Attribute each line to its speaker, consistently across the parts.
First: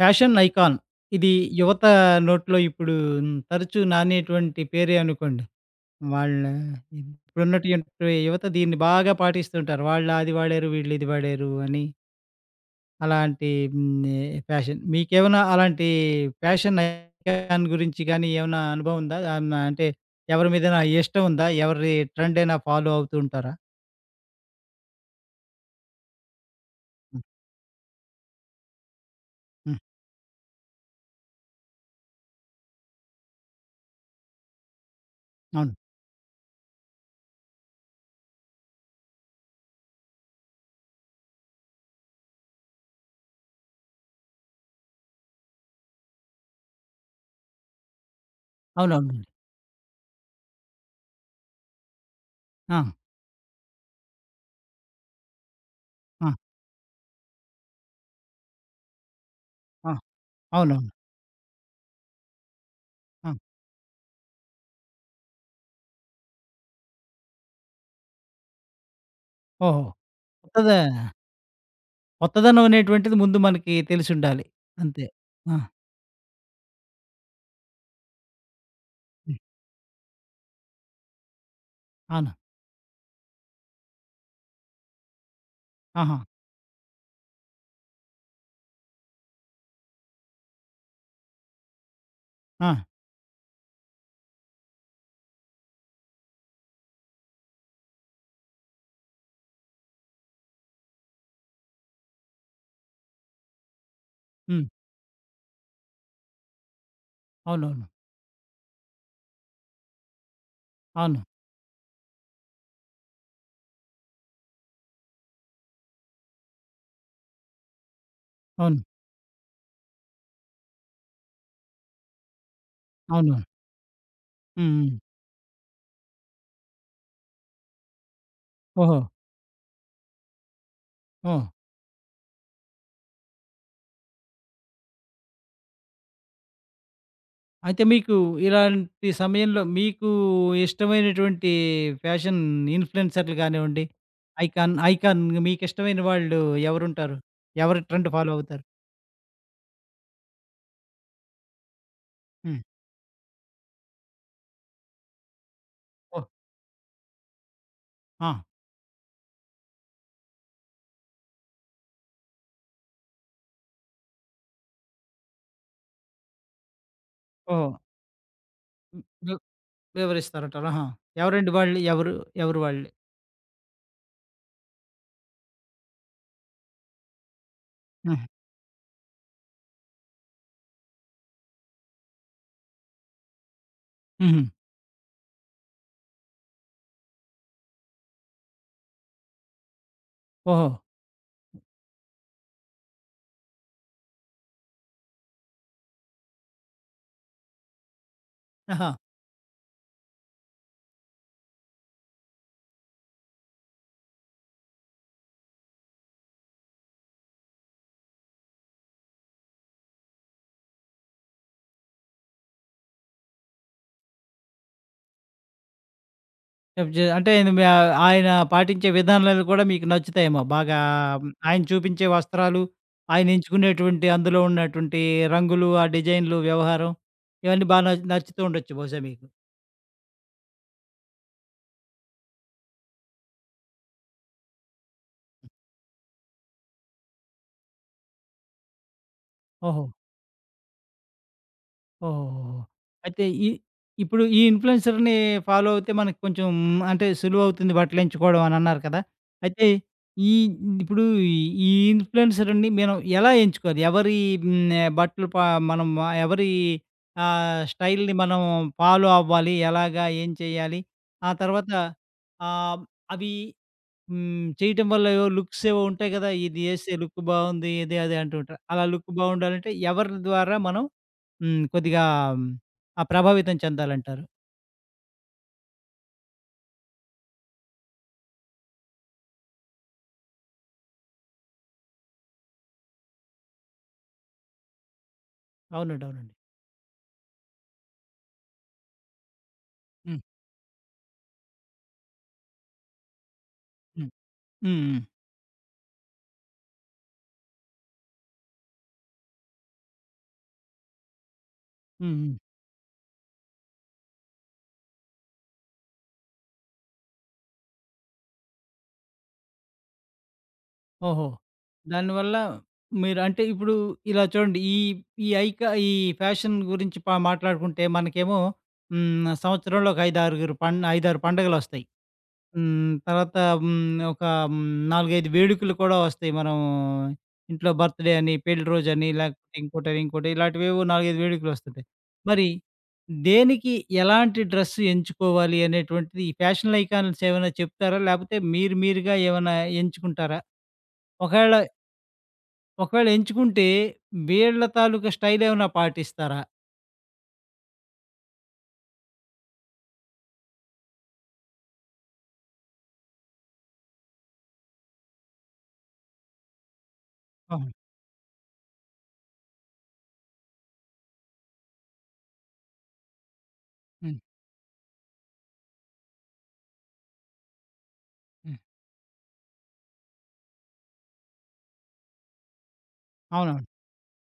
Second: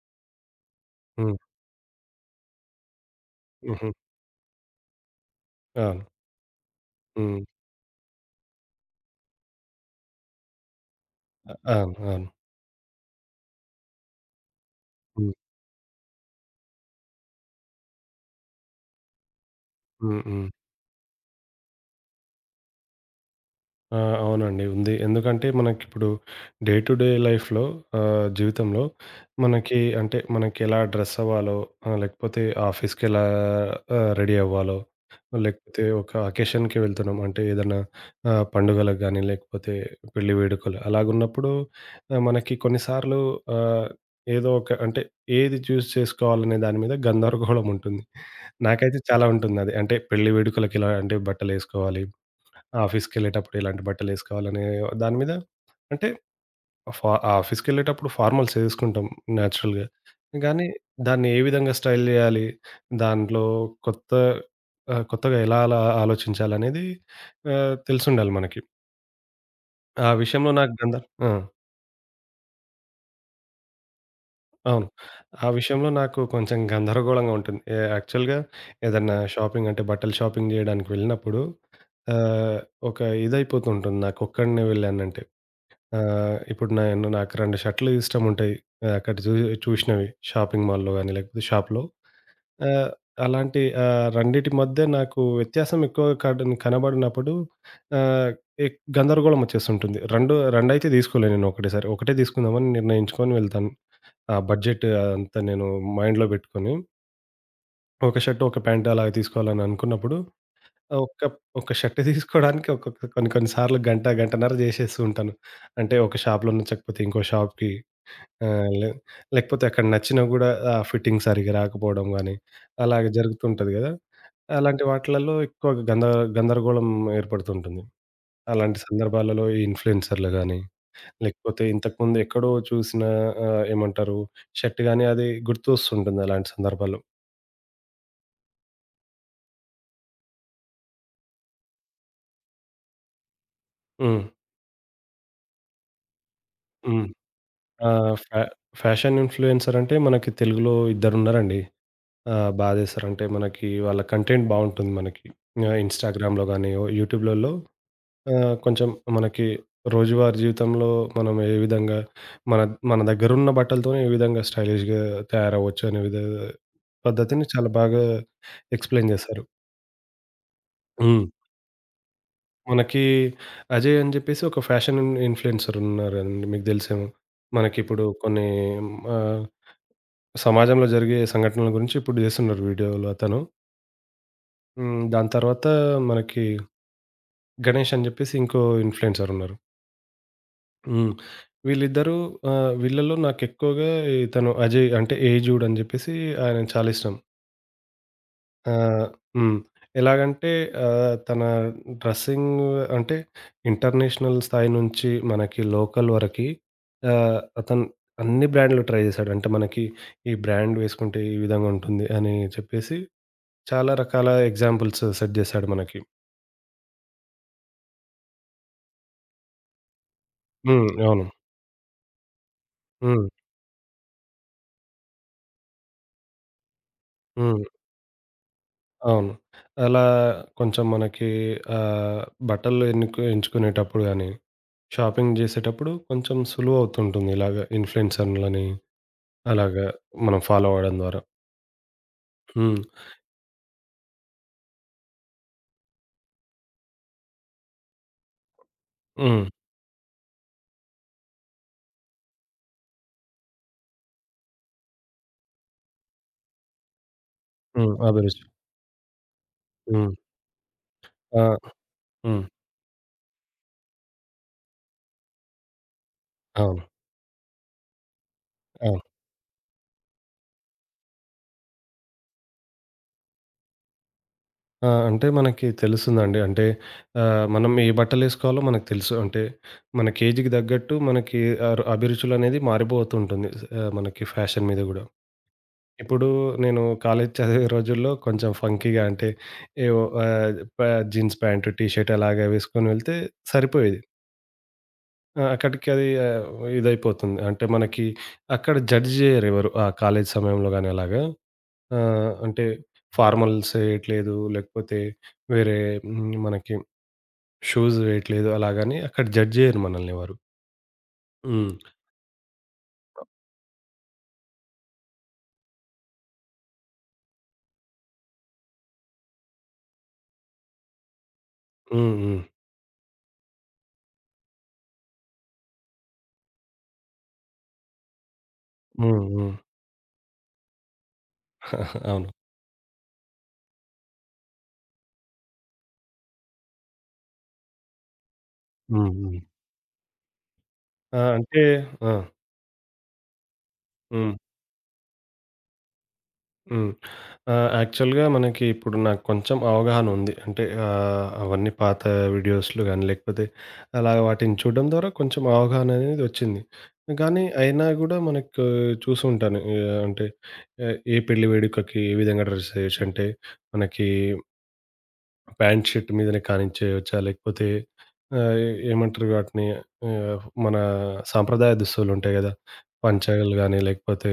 Speaker 1: Fashion icon. ఇది
Speaker 2: హ్మ్.
Speaker 1: యువత నోట్లో ఇప్పుడు తరచూ
Speaker 2: హుహు.
Speaker 1: నానేటువంటి పేరే అనుకోండి.
Speaker 2: అవును.
Speaker 1: వాళ్ళ
Speaker 2: హ్మ్.
Speaker 1: ఇప్పుడున్నటువంటి యువత దీన్ని బాగా పాటిస్తుంటారు. వాళ్ళు అది వాడారు, వీళ్ళు ఇది వాడారు
Speaker 2: అవును.
Speaker 1: అని.
Speaker 2: అవును. అవును.
Speaker 1: అలాంటి ఫ్యాషన్.
Speaker 2: హ్మ్.
Speaker 1: మీకేమైనా అలాంటి ఫ్యాషన్ ఐకాన్ గురించి గానీ ఏమైనా అనుభవం ఉందా? ఆన్ అంటే
Speaker 2: హ్మ్. హ్మ్.
Speaker 1: ఎవరి మీదైనా ఇష్టం ఉందా? ఎవరి ట్రెండ్ అయినా ఫాలో అవుతూ ఉంటారా?
Speaker 2: ఆ! అవునండి. ఉంది. ఎందుకంటే మనకిప్పుడు డే టు డే
Speaker 1: హ్మ్.
Speaker 2: లైఫ్‌లో జీవితంలో
Speaker 1: హ్మ్.
Speaker 2: మనకి అంటే మనకెలా డ్రెస్ అవ్వాలో, లేకపోతే ఆఫీస్‌కెలా రెడీ అవ్వాలో,
Speaker 1: అవును.
Speaker 2: లేకపోతే ఒక అకేషన్‌కి వెళ్తున్నాం అంటే ఏదన్నా పండుగలకు గానీ, లేకపోతే పెళ్లి వేడుకలు అలాగున్నప్పుడు మనకి కొన్నిసార్లు ఆహ్, ఏదో ఒక అంటే ఏది చేసుకోవాలనే దాని మీద గందరగోళం ఉంటుంది. నాకైతే
Speaker 1: అవునవునండి.
Speaker 2: చాలా ఉంటుందది. అంటే పెళ్లి వేడుకలకి ఎలాంటి బట్టలేసుకోవాలి,
Speaker 1: ఆ!
Speaker 2: ఆఫీస్‌కెళ్ళేటప్పుడు ఎలాంటి బట్టలేసుకోవాలనే దాని మీద అంటే
Speaker 1: ఆ!
Speaker 2: ఫా ఆఫీస్‌కెళ్ళేటప్పుడు ఫార్మల్స్ ఏసుకుంటాం నేచురల్‌గా.
Speaker 1: ఆ!
Speaker 2: గానీ
Speaker 1: అవునవును.
Speaker 2: దాన్ని ఏ విధంగా స్టైల్ జేయాలి?
Speaker 1: ఆ!
Speaker 2: దాంట్లో కొత్త కొత్తగా ఎలా అలా ఆలోచించాలనేది తెలిసుండాలి మనకి.
Speaker 1: ఓహో!
Speaker 2: ఆ విషయంలో నాకు
Speaker 1: కొత్తదా
Speaker 2: గంద ఆ!
Speaker 1: కొత్తదనం అనేటువంటిది ముందు మనకి తెలిసుండాలి.
Speaker 2: అవును.
Speaker 1: అంతే.
Speaker 2: ఆ
Speaker 1: ఆ!
Speaker 2: విషయంలో నాకు కొంచెం గందరగోళంగా ఉంటుంది. యాక్చువల్‌గా ఏదన్నా
Speaker 1: హ్మ్.
Speaker 2: షాపింగ్ అంటే బట్టలు షాపింగ్ జేయడానికి వెళ్ళినప్పుడు
Speaker 1: అవును.
Speaker 2: ఆహ్, ఒక ఇదైపోతుంటుంది నాకొక్కడినే వెళ్ళానంటే. ఆ!
Speaker 1: ఆహా!
Speaker 2: ఇప్పుడు నేను నాకు 2 షర్టులు ఇష్టముంటాయి. అక్కడ చూసినవి షాపింగ్ మాల్‌లో గాని, లేకపోతే షాప్‌లో.
Speaker 1: ఆ!
Speaker 2: ఆహ్, అలాంటి రెండిటి మధ్య నాకు వ్యత్యాసం ఎక్కువగా కనబడినప్పుడు ఆహ్, గందరగోళం వచ్చేస్తుంటుంది. 2 రెండైతే తీసుకోలేను నేను ఒకటేసారి. ఒకటే తీసుకుందామని నిర్ణయించుకొని వెళ్తాను. ఆ
Speaker 1: హ్మ్.
Speaker 2: బడ్జెట్ అదంతా నేను మైండ్‌లో పెట్టుకొని,
Speaker 1: అవునవును.
Speaker 2: ఒక షర్ట్, ఒక ప్యాంట్ అలాగ తీసుకోవాలని అనుకున్నప్పుడు ఆహ్, ఒక్క
Speaker 1: అవును.
Speaker 2: ఒక షర్ట్ తీసుకోవడానికి కొన్ని కొన్ని సార్లు గంట, గంటన్నర చేసేస్తూ ఉంటాను. అంటే ఒక షాప్‌లో నచ్చకపోతే ఇంకో షాప్‌కి ఆ!
Speaker 1: అవును.
Speaker 2: లే లేకపోతే అక్కడ నచ్చినా గూడా ఆ ఫిట్టింగ్ సరిగ్గా రాకపోవడం గానీ, అలాగ
Speaker 1: అవునవును.
Speaker 2: జరుగుతుంటది గదా!
Speaker 1: హ్మ్.
Speaker 2: అలాంటి
Speaker 1: హ్మ్.
Speaker 2: వాటిలలో ఎక్కువ గందరగోళం ఏర్పడుతుంటుంది. అలాంటి
Speaker 1: ఓహో!
Speaker 2: సందర్భాలలో ఈ ఇన్‌ఫ్లూయెన్సర్‌లు గానీ,
Speaker 1: ఓహ్!
Speaker 2: లేకపోతే ఇంతకుముందు ఎక్కడో చూసిన ఆహ్, ఏమంటారు షర్ట్ గానీ అది గుర్తొస్తుంటుంది అలాంటి సందర్భాల్లో.
Speaker 1: అయితే మీకు ఇలాంటి సమయంలో ఇష్టమైనటువంటి ఫ్యాషన్ ఇన్‌ఫ్లుయెన్సర్‌లు గానివ్వండి,
Speaker 2: హ్మ్.
Speaker 1: ఐకాన్ ఐకాన్ మీకిష్టమైన వాళ్ళు
Speaker 2: హ్మ్.
Speaker 1: ఎవరుంటారు? ఎవరి ట్రెండ్
Speaker 2: ఆహ్,
Speaker 1: ఫాలో
Speaker 2: ఫ్యా
Speaker 1: అవుతారు?
Speaker 2: ఫ్యాషన్ ఇన్‌ఫ్లూయెన్సర్ అంటే మనకి తెలుగులో ఇద్దరున్నారండి.
Speaker 1: హ్మ్.
Speaker 2: జేస్తారంటే మనకి వాళ్ళ కంటెంట్ బావుంటుంది మనకి.
Speaker 1: ఓహ్!
Speaker 2: ఇన్‌స్టాగ్రామ్‌లో గానీ, యూట్యూబ్‌లలో
Speaker 1: ఆ!
Speaker 2: ఆ! కొంచెం మనకి రోజువారీ జీవితంలో మనం ఏ విధంగా మన మన దగ్గరున్న బట్టలతోనే ఏ విధంగా స్టైలిష్‌గా తయారవ్వచ్చు అనే పద్ధతిని
Speaker 1: ఓహో!
Speaker 2: చాలా బాగా ఎక్స్‌ప్లెయిన్
Speaker 1: వి
Speaker 2: చేశారు.
Speaker 1: వివరిస్తారంటారు. ఆహా!
Speaker 2: హ్మ్.
Speaker 1: ఎవరండి వాళ్ళు? ఎవరు? ఎవరు వాళ్ళు?
Speaker 2: మనకి అజయ్ అని చెప్పేసి ఒక ఫ్యాషన్ ఇన్‌ఫ్లుయెన్సర్ ఉన్నారండి. మీకు తెలిసేమో. మనకిప్పుడు
Speaker 1: హ్మ్.
Speaker 2: కొన్ని ఆహ్, సమాజంలో జరిగే సంఘటనల గురించి ఇప్పుడు చేస్తున్నారు వీడియోలు అతను.
Speaker 1: హుహు.
Speaker 2: హ్మ్. దాని తర్వాత మనకి గణేష్ అని చెప్పేసి ఇంకో ఇన్‌ఫ్లుయెన్సర్ ఉన్నారు.
Speaker 1: ఓహో!
Speaker 2: హ్మ్. వీళ్ళిద్దరూ ఆహ్, వీళ్ళలో నాకెక్కువగా ఇతను 'అజయ్' అంటే 'ఏజూడ్' అని జెప్పేసి ఆయనని చాలా ఇష్టం.
Speaker 1: ఆహా!
Speaker 2: ఆహ్, హ్మ్. ఎలాగంటే తన డ్రెస్సింగ్ అంటే ఇంటర్నేషనల్ స్థాయి నుంచి మనకి లోకల్ వరకి అతను అన్ని బ్రాండ్‌లు ట్రై జేశాడు. అంటే మనకి ఈ బ్రాండ్ వేసుకుంటే ఈ విధంగా ఉంటుంది అని చెప్పేసి చాలా రకాల ఎగ్జాంపుల్స్ సెట్ జేశాడు మనకి.
Speaker 1: చెప్ జే అంటే ఇది మీ ఆయన పాటించే విధానాలు కూడా మీకు నచ్చుతాయేమో బాగా
Speaker 2: హ్మ్. అవును.
Speaker 1: ఆయన చూపించే వస్త్రాలు,
Speaker 2: హ్మ్.
Speaker 1: ఆయన ఎంచుకునేటువంటి అందులో ఉన్నటువంటి రంగులు, ఆ డిజైన్‌లు, వ్యవహారం
Speaker 2: హ్మ్.
Speaker 1: ఇవన్నీ బా న నచ్చుతూ ఉండొచ్చు బహుశా మీకు.
Speaker 2: అవును. అలా కొంచెం మనకి ఆహ్, బట్టలు ఎంచుకునేటప్పుడు గాని, షాపింగ్ జేసేటప్పుడు కొంచెం సులువవుతుంటుంది. ఇలాగ ఇన్‌ఫ్లుయెన్సర్లని
Speaker 1: ఓహో!
Speaker 2: అలాగా మనం ఫాలో అవ్వడం ద్వారా.
Speaker 1: ఓహోహోహో!
Speaker 2: హ్మ్.
Speaker 1: అయితే ఈ ఇన్‌ఫ్లుయెన్సర్‌ని ఫాలో అవుతే మనకు కొంచెం అంటే సులువవుతుంది బట్టలెంచుకోవడం అనన్నారు కదా!
Speaker 2: హ్మ్.
Speaker 1: అయితే ఈ ఇప్పుడు ఈ ఇన్‌ఫ్లుయెన్సర్‌ని మనం ఎలా ఎంచుకోవాలి? ఎవరి హ్మ్, బట్టలు ప మనం ఎవరి
Speaker 2: హ్మ్.
Speaker 1: స్టైల్‌ని మనం
Speaker 2: అభిరుచి.
Speaker 1: ఫాలో అవ్వాలి? ఎలాగా?
Speaker 2: హ్మ్.
Speaker 1: ఏం చేయాలి? ఆ
Speaker 2: ఆ!
Speaker 1: తర్వాత
Speaker 2: హ్మ్.
Speaker 1: ఆహ్, అవి చేయటం వల్ల ఏవో లుక్స్ ఏవో ఉంటాయి కదా! ఇది
Speaker 2: అవును.
Speaker 1: ఏస్తే లుక్ బావుంది. ఇది అది అంటూ ఉంటారు. అలా
Speaker 2: అవును.
Speaker 1: లుక్ బావుండాలంటే ఎవరి ద్వారా మనం హ్మ్. కొద్దిగా ఉమ్, ఆ! ప్రభావితం చెందాలంటారు.
Speaker 2: ఆ! అంటే మనకి తెలుస్తుందండి. అంటే మనం ఏ బట్టలేసుకోవాలో మనకు తెలుసు. అంటే మనకి ఏజ్‌కి తగ్గట్టు మనకి అభిరుచులనేది మారిపోతుంటుంది. మనకి ఫ్యాషన్ మీద గూడా.
Speaker 1: అవునండి.
Speaker 2: ఇప్పుడు
Speaker 1: అవునండి.
Speaker 2: నేను కాలేజీ చదివే రోజుల్లో కొంచెం ఫంకీగా అంటే ఏవో
Speaker 1: హ్మ్.
Speaker 2: ఆహ్, ప జీన్స్ ప్యాంట్, టీ షర్ట్ అలాగా వేసుకొని వెళ్తే సరిపోయేది.
Speaker 1: హ్మ్. హ్మ్. హ్మ్.
Speaker 2: ఆ! అక్కడికి అది ఇదైపోతుంది. అంటే మనకి అక్కడ జడ్జ్ చేయరెవరు. ఆ కాలేజీ సమయంలో గాని అలాగా.
Speaker 1: హ్మ్. హ్మ్.
Speaker 2: అంటే ఫార్మల్స్ వేయట్లేదు. లేకపోతే వేరే మనకి షూస్ వేయట్లేదు అలాగని అక్కడ జడ్జ్ చేయరు మనల్ని ఎవరు.
Speaker 1: ఓహో!
Speaker 2: హ్మ్.
Speaker 1: దానివల్ల మీరు అంటే ఇప్పుడు ఇలా చూడండి. ఈ ఈ ఐకా ఈ ఫ్యాషన్ గురించి మాట్లాడుకుంటే మనకేమో హ్మ్. సంవత్సరంలో ఒక 5, 6 పండుగలొస్తాయి.
Speaker 2: హ్మ్. హ్మ్.
Speaker 1: హ్మ్. తర్వాత హ్మ్. ఒక హ్మ్. 4, 5 వేడుకలు కూడా వస్తాయి. మనం ఇంట్లో బర్త్‌డే అని, పెళ్లి రోజని,
Speaker 2: హ్మ్. హ్మ్.
Speaker 1: లేకపోతే ఇంకోటని, ఇంకోటి ఇలాంటివేవో 4, 5 వేడుకలొస్తుంటాయి.
Speaker 2: అవును.
Speaker 1: మరి దేనికి ఎలాంటి డ్రెస్ ఎంచుకోవాలి అనేటువంటిది ఈ ఫ్యాషన్ ఐకాన్స్ ఏమైనా చెప్తారా? లేపోతే మీరు
Speaker 2: హ్మ్.
Speaker 1: మీరుగా
Speaker 2: హ్మ్.
Speaker 1: ఏమైనా ఎంచుకుంటారా?
Speaker 2: ఆ!
Speaker 1: ఒకవేళ
Speaker 2: అంటే ఆ!
Speaker 1: ఒకవేళ ఎంచుకుంటే
Speaker 2: హ్మ్.
Speaker 1: వీళ్ళ తాలూకా స్టైలేమైనా పాటిస్తారా?
Speaker 2: హ్మ్. యాక్చువల్‌గా మనకి ఇప్పుడు నాకు కొంచెం అవగాహన ఉంది. అంటే అవన్నీ పాత వీడియోస్‌లు గాని, లేకపోతే అలా వాటిని చూడడం ద్వారా కొంచెం అవగాహన అనేది వచ్చింది. కానీ
Speaker 1: అవును.
Speaker 2: అయినా గూడా మనకు చూసుంటాను. అంటే ఏ పెళ్లి వేడుకకి ఏ విధంగా డ్రెస్ చేయొచ్చు అంటే మనకి
Speaker 1: హ్మ్.
Speaker 2: ప్యాంట్, షర్ట్ మీదనే కానిచ్చేయొచ్చా? లేకపోతే ఆహ్,
Speaker 1: హ్మ్.
Speaker 2: ఏమంటారు వాటిని ఆహ్, మన సాంప్రదాయ దుస్తులుంటాయి గదా! పంచలు
Speaker 1: అవునవును.
Speaker 2: గాని లేకపోతే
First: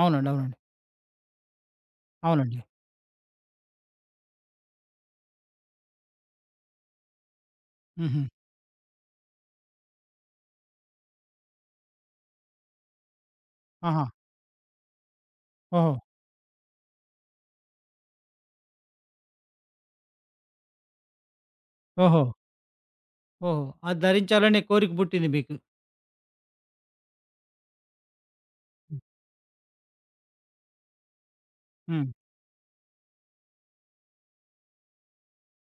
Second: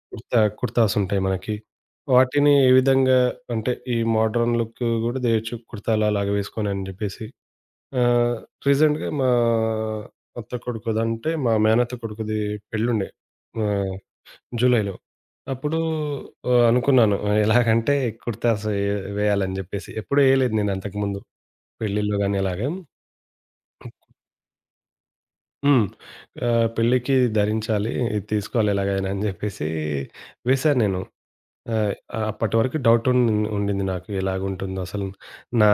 Speaker 1: అవునండి.
Speaker 2: కుర్తా,
Speaker 1: అవునండి.
Speaker 2: కుర్తాస్ ఉంటాయి మనకి. వాటిని
Speaker 1: అవునండి.
Speaker 2: ఏ విధంగా అంటే ఈ మోడ్రన్ లుక్ గూడా జేయొచ్చు కుర్తాలు అలాగా వేసుకొని అని జెప్పేసి.
Speaker 1: హుహు.
Speaker 2: ఆహ్, రీసెంట్‌గా మా అత్త కొడుకుదంటే మా మేనత్త కొడుకుది పెళ్ళుండే. ఆహ్,
Speaker 1: ఆహా!
Speaker 2: జూలైలో. అప్పుడు
Speaker 1: ఓహో!
Speaker 2: అనుకున్నాను ఆ, ఎలాగంటే కుర్తాస్ వేయాలని జెప్పేసి. ఎప్పుడు ఏయలేదు నేను అంతకుముందు పెళ్ళిల్లో
Speaker 1: ఓహో!
Speaker 2: గాని అలాగా.
Speaker 1: ఓహో! అది ధరించాలనే కోరిక పుట్టింది మీకు.
Speaker 2: హ్మ్. పెళ్ళికి ధరించాలి. ఇది తీసుకోవాలి
Speaker 1: హ్మ్.
Speaker 2: ఎలాగైనా అని జెప్పేసి వేశాను నేను. ఆ!
Speaker 1: హ్మ్.
Speaker 2: అప్పటి వరకు డౌట్ ఉండింది నాకు. ఎలాగుంటుందో అసలు నా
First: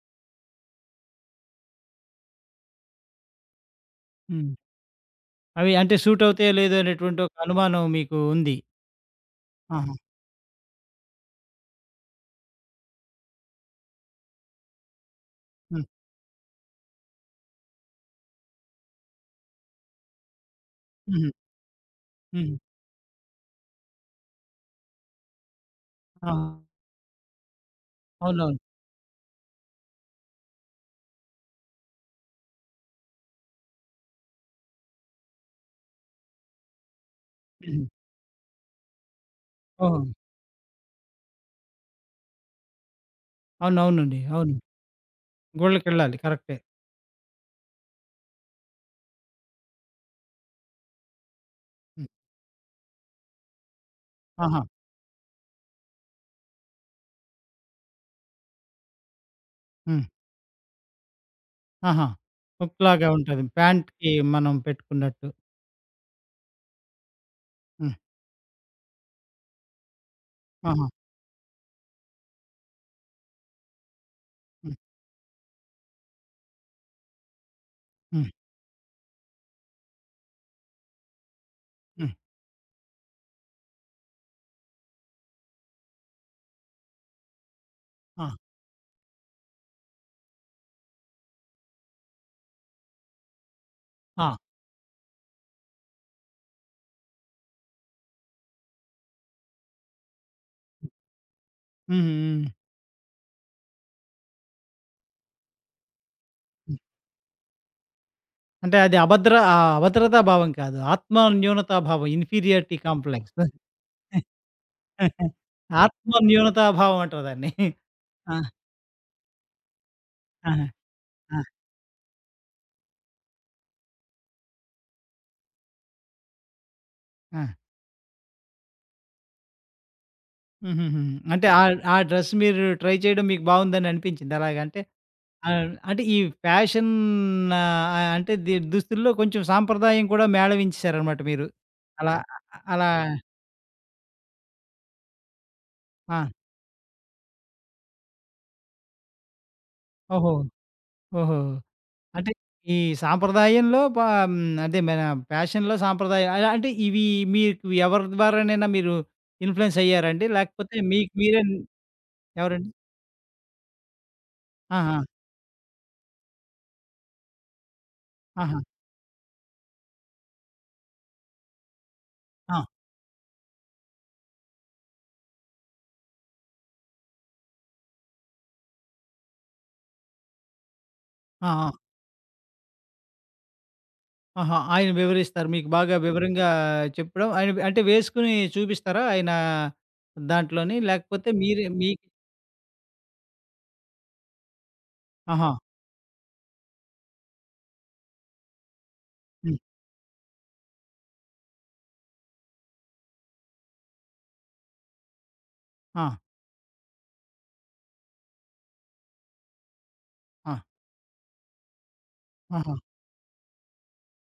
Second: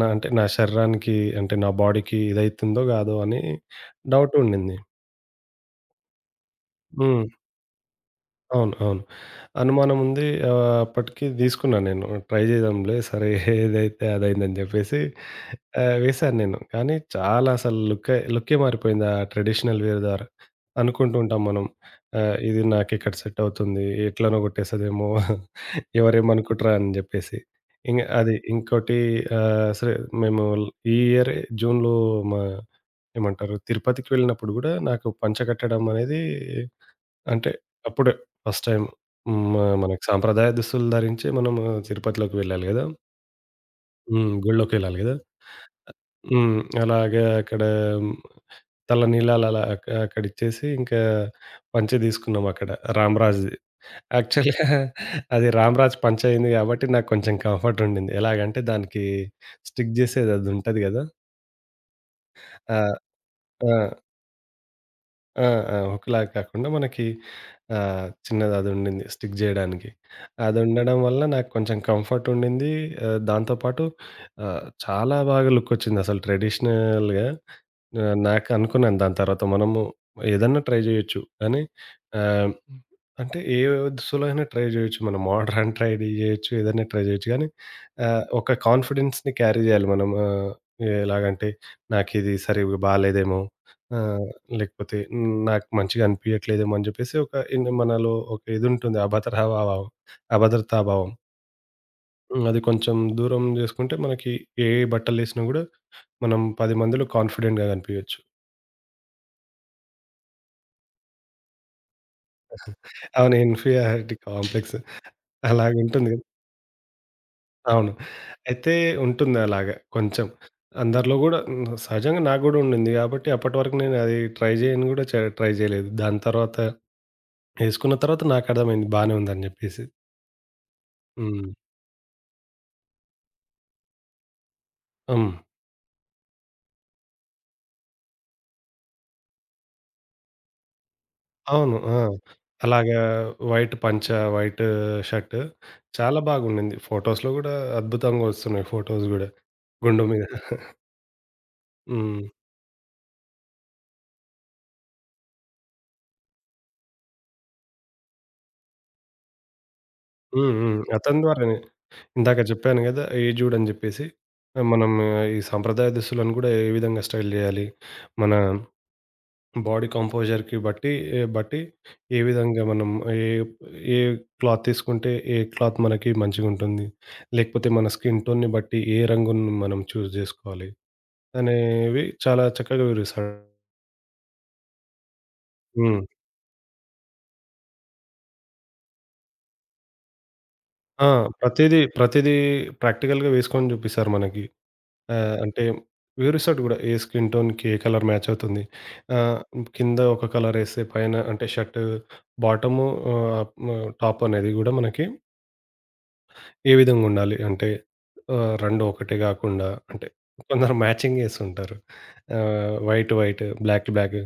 Speaker 2: నా అంటే నా శరీరానికి అంటే నా బాడీకి ఇదైతుందో కాదో అని డౌట్
Speaker 1: హ్మ్.
Speaker 2: ఉండింది.
Speaker 1: అవి అంటే సూట్ అవుతాయో లేదో అనేటువంటి
Speaker 2: హ్మ్.
Speaker 1: ఒక అనుమానం మీకు ఉంది.
Speaker 2: అవును. అవును.
Speaker 1: ఆహా!
Speaker 2: అనుమానం ఉంది. అప్పటికి తీసుకున్నా నేను. ట్రై చేద్దాంలే సరే ఏదైతే అదైందని చెప్పేసి
Speaker 1: హ్మ్.
Speaker 2: వేశాను నేను. కానీ చాలా అసలు లుక్కే లుక్కే మారిపోయింది ఆ ట్రెడిషనల్ వేర్ ద్వారా. అనుకుంటూ
Speaker 1: హుహు.
Speaker 2: ఉంటాం మనం.
Speaker 1: హుహు.
Speaker 2: ఇది నాకెక్కడ సెట్ అవుతుంది. ఎట్లనో కొట్టేస్తదేమో
Speaker 1: ఆ!
Speaker 2: ఎవరేమనుకుంటారా అని చెప్పేసి. ఇంగ అది
Speaker 1: అవునవును.
Speaker 2: ఇంకోటి సరే మేము ఈ ఇయరే జూన్‌లో మా ఏమంటారు తిరుపతికి వెళ్ళినప్పుడు కూడా నాకు పంచ కట్టడం అనేది అంటే
Speaker 1: హుహు.
Speaker 2: అప్పుడే ఫస్ట్ టైం. హ్మ్.
Speaker 1: ఓహో!
Speaker 2: మనకి సాంప్రదాయ దుస్తులు ధరించి మనము తిరుపతిలోకి వెళ్ళాలి గదా!
Speaker 1: అవునవునండి.
Speaker 2: హ్మ్.
Speaker 1: అవును.
Speaker 2: గుడిలోకెళ్ళాలి గదా!
Speaker 1: గుళ్ళకెళ్ళాలి
Speaker 2: హ్మ్.
Speaker 1: కరెక్టే.
Speaker 2: అలాగే అక్కడ తలనీలాలు అలా అక్కడిచ్చేసి ఇంకా పంచె
Speaker 1: హ్మ్.
Speaker 2: తీసుకున్నాం అక్కడ రామ్‌రాజ్‌ది.
Speaker 1: ఆహా!
Speaker 2: యాక్చువల్‌గా అది రామ్‌రాజ్ పంచె అయింది గాబట్టి నాకు కొంచెం కంఫర్ట్ ఉండింది. ఎలాగంటే దానికి స్టిక్
Speaker 1: హ్మ్.
Speaker 2: జేసేది అదుంటది గదా!
Speaker 1: ఆహా!
Speaker 2: ఆ!
Speaker 1: హుక్‌లాగా ఉంటది.
Speaker 2: ఆ!
Speaker 1: ప్యాంట్‌కి మనం పెట్టుకున్నట్టు.
Speaker 2: ఆ! ఆ! ఒకలాగా కాకుండా మనకి
Speaker 1: హ్మ్.
Speaker 2: చిన్నది అదుండింది స్టిక్ జేయడానికి.
Speaker 1: ఆహా!
Speaker 2: అదుండడం వల్ల నాకు కొంచెం కంఫర్ట్ ఉండింది. దాంతో పాటు
Speaker 1: హ్మ్.
Speaker 2: చాలా బాగా లుకొచ్చిందసలు ట్రెడిషనల్‌గా.
Speaker 1: హ్మ్.
Speaker 2: నాకు అనుకున్నాను దాని తర్వాత మనము ఏదన్నా ట్రై జేయొచ్చు కానీ
Speaker 1: హ్మ్.
Speaker 2: ఆహ్, అంటే ఏ దుస్తులైనా ట్రై జేయొచ్చు. మనం మోడ్రన్ ట్రై జేయొచ్చు. ఏదైనా ట్రై జేయొచ్చు కానీ
Speaker 1: ఆ!
Speaker 2: ఒక కాన్ఫిడెన్స్‌ని క్యారీ జేయాలి మనం. ఎలాగంటే నాకిది సరిగ్గా బాలేదేమో! ఆ!
Speaker 1: ఆ!
Speaker 2: లేకపోతే "హ్మ్, నాకు మంచిగా అనిపియట్లేదేమో" అని జెప్పేసి ఒక మనలో ఒక ఇదుంటుంది. అభద్రతాభావం,
Speaker 1: హ్మ్.
Speaker 2: అభద్రతాభావం.
Speaker 1: హ్మ్.
Speaker 2: హ్మ్. అది కొంచెం దూరం జేసుకుంటే మనకి ఏ బట్టలేసినా గూడా మనం 10
Speaker 1: హ్మ్.
Speaker 2: మందిలో కాన్ఫిడెంట్‌గా గనిపియొచ్చు.
Speaker 1: అంటే అది అభద్రతా భావం కాదు. ఆత్మ న్యూనతా భావం ఇన్ఫీరియారిటీ
Speaker 2: అవును.
Speaker 1: కాంప్లెక్స్.
Speaker 2: ఇన్ఫీరియారిటీ కాంప్లెక్స్ అలాగుంటుంది
Speaker 1: ఆత్మ
Speaker 2: గదా!
Speaker 1: న్యూనతాభావం అంటారు దాన్ని.
Speaker 2: అవును.
Speaker 1: ఆ!
Speaker 2: అయితే ఉంటుంది అలాగా కొంచెం.
Speaker 1: ఆహా!
Speaker 2: అందరిలో గూడా
Speaker 1: ఆ!
Speaker 2: సహజంగా నాకు గూడా ఉండింది గాబట్టి అప్పటి వరకు నేను అది ట్రై జేయను గూడా ట్రై జేయలేదు. దాని తర్వాత
Speaker 1: ఆ!
Speaker 2: ఏసుకున్న తర్వాత నాకర్థమైంది బానే ఉందని జెప్పేసి.
Speaker 1: హుహుహు.
Speaker 2: హ్మ్.
Speaker 1: అంటే ఆ ఆ డ్రెస్ మీరు ట్రై చేయడం మీకు బావుందని అనిపించింది అలాగంటే
Speaker 2: హ్మ్.
Speaker 1: అంటే ఈ ఫ్యాషన్ అంటే దుస్తుల్లో కొంచెం సాంప్రదాయం కూడా మేళవించేసారనమాట మీరు.
Speaker 2: అవును. ఆ!
Speaker 1: అలా అలా
Speaker 2: అలాగా వైట్ పంచ, వైట్ షర్ట్ చాలా
Speaker 1: ఆ!
Speaker 2: బాగుండింది. ఫోటోస్‌లో గూడా అద్భుతంగా ఒస్తున్నాయి ఫోటోస్ గూడా. గుండు మీద.
Speaker 1: ఓహో! ఓహో!
Speaker 2: హ్మ్.
Speaker 1: అంటే ఈ సాంప్రదాయంలో పా హ్మ్, అదే మన ఫ్యాషన్‌లో సాంప్రదాయం అలా అంటే ఇవి మీకు ఎవరి ద్వారానైనా మీరు ఇన్‌ఫ్లూయెన్స్ అయ్యారండి?
Speaker 2: హ్మ్.
Speaker 1: లేకపోతే
Speaker 2: హ్మ్.
Speaker 1: మీకు
Speaker 2: అతని
Speaker 1: మీరే
Speaker 2: ద్వారానే. ఇందాక
Speaker 1: ఎవరండి?
Speaker 2: జెప్పాను గదా! ఏజ్ జూడని జెప్పేసి.
Speaker 1: ఆ!
Speaker 2: మనం
Speaker 1: ఆ!
Speaker 2: ఈ సాంప్రదాయ దుస్తులను గూడా ఏ విధంగా స్టైల్ జేయాలి? మన
Speaker 1: ఆహా!
Speaker 2: బాడీ కంపోజర్‌కి బట్టి బట్టి ఏ
Speaker 1: ఆ!
Speaker 2: విధంగా మనం ఏ ఏ క్లాత్ తీసుకుంటే, ఏ క్లాత్ మనకి మంచిగుంటుంది? లేకపోతే మన స్కిన్ టోన్‌ని బట్టి ఏ రంగును మనం చూజ్ జేసుకోవాలి?
Speaker 1: ఆ! ఆ!
Speaker 2: అనేవి చాలా చక్కగా వివరిస్తాడు.
Speaker 1: ఆహా! ఆయన వివరిస్తారు. మీకు బాగా
Speaker 2: హ్మ్.
Speaker 1: వివరంగా చెప్పడం ఆయన అంటే వేసుకొని చూపిస్తారా? ఆయన దాంట్లోని
Speaker 2: ఆ!
Speaker 1: లేకపోతే మీరే
Speaker 2: ప్రతీదీ,
Speaker 1: మీకు
Speaker 2: ప్రతీదీ ప్రాక్టికల్‌గా వేసుకొని చూపిస్తారు మనకి.
Speaker 1: ఆహా!
Speaker 2: అంటే వివరిస్తాడు గూడా ఏ స్కిన్ టోన్‌కి ఏ కలర్ మ్యాచ్ అవుతుంది. ఆహ్,
Speaker 1: హ్మ్.
Speaker 2: కింద ఒక కలర్ ఎస్తే పైన అంటే షర్ట్ బాటము టాప్ అనేది గూడా మనకి
Speaker 1: ఆ!
Speaker 2: ఏ విధంగా ఉండాలి అంటే 2 ఒకటే గాకుండా అంటే
Speaker 1: ఆ!
Speaker 2: కొందరు మ్యాచింగ్ ఏస్తుంటారు.
Speaker 1: ఆహా!
Speaker 2: వైట్, వైట్, బ్లాక్, బ్లాక్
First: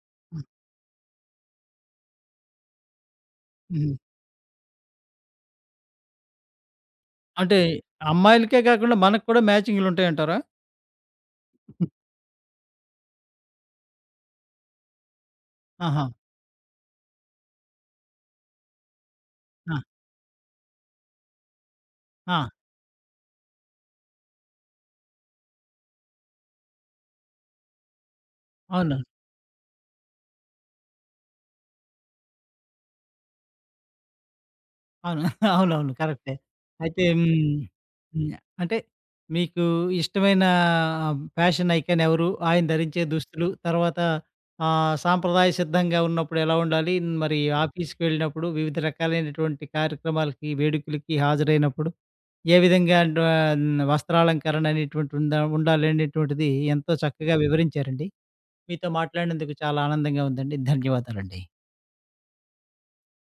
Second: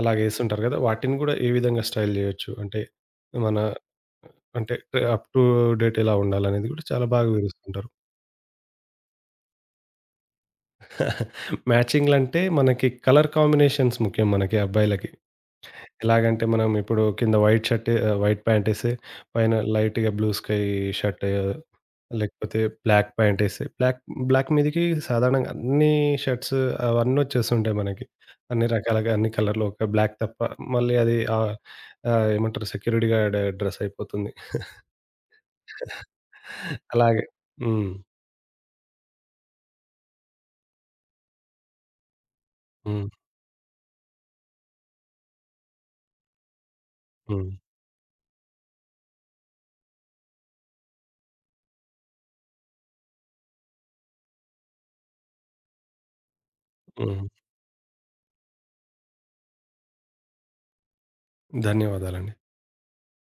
Speaker 2: అలాగ
Speaker 1: హ్మ్.
Speaker 2: ఏస్తుంటారు గదా! వాటిని గూడా ఏ విధంగా స్టైల్ జేయొచ్చు? అంటే మన
Speaker 1: హుహు.
Speaker 2: అంటే అప్ టు డేట్ ఎలా ఉండాలనేది కూడా చాలా బాగా
Speaker 1: అంటే
Speaker 2: వివరిస్తుంటారు.
Speaker 1: అమ్మాయిలకే కాకుండా మనకు కూడా మ్యాచింగులుంటాయంటారా?
Speaker 2: మ్యాచింగ్‌లంటే మనకి కలర్ కాంబినేషన్స్ ముఖ్యం మనకి అబ్బాయిలకి.
Speaker 1: ఆహా!
Speaker 2: ఎలాగంటే మనం ఇప్పుడు కింద వైట్ షర్ట్ వైట్ ప్యాంటేసి పైన
Speaker 1: ఆ!
Speaker 2: లైట్‌గా బ్లూ స్కై షర్ట్
Speaker 1: ఆ!
Speaker 2: లేకపోతే బ్లాక్ ప్యాంటేసి బ్లాక్ బ్లాక్ మీదకి సాధారణంగా అన్ని షర్ట్స్ అవన్నీ వచ్చేస్తుంటాయి మనకి. అన్ని
Speaker 1: అవును.
Speaker 2: రకాలుగా అన్ని కలర్‌లో ఒక బ్లాక్ తప్ప మళ్ళీ అది ఆహ్, ఆహ్, ఏమంటారు సెక్యూరిటీ గార్డ్ డ్రెస్ అయిపోతుంది.
Speaker 1: అవును. అవునవును. కరెక్టే. అయితే
Speaker 2: అలాగే.
Speaker 1: హ్మ్.
Speaker 2: హ్మ్.
Speaker 1: హ్మ్. అంటే మీకు ఇష్టమైన ఫ్యాషన్ ఐకాన్ ఎవరు? ఆయన ధరించే
Speaker 2: హ్మ్.
Speaker 1: దుస్తులు, తర్వాత సాంప్రదాయ సిద్ధంగా ఉన్నప్పుడు ఎలా ఉండాలి? మరి
Speaker 2: హ్మ్.
Speaker 1: ఆఫీస్‌కి వెళ్ళినప్పుడు వివిధ రకాలైనటువంటి కార్యక్రమాలకి, వేడుకలకి హాజరైనప్పుడు ఏ విధంగా వస్త్రాలంకరణ అనేటువంటి ఉండాలి అనేటువంటిది ఎంతో
Speaker 2: హ్మ్.
Speaker 1: చక్కగా వివరించారండి. మీతో మాట్లాడినందుకు చాలా ఆనందంగా ఉందండి. ధన్యవాదాలండి.
Speaker 2: ధన్యవాదాలండి.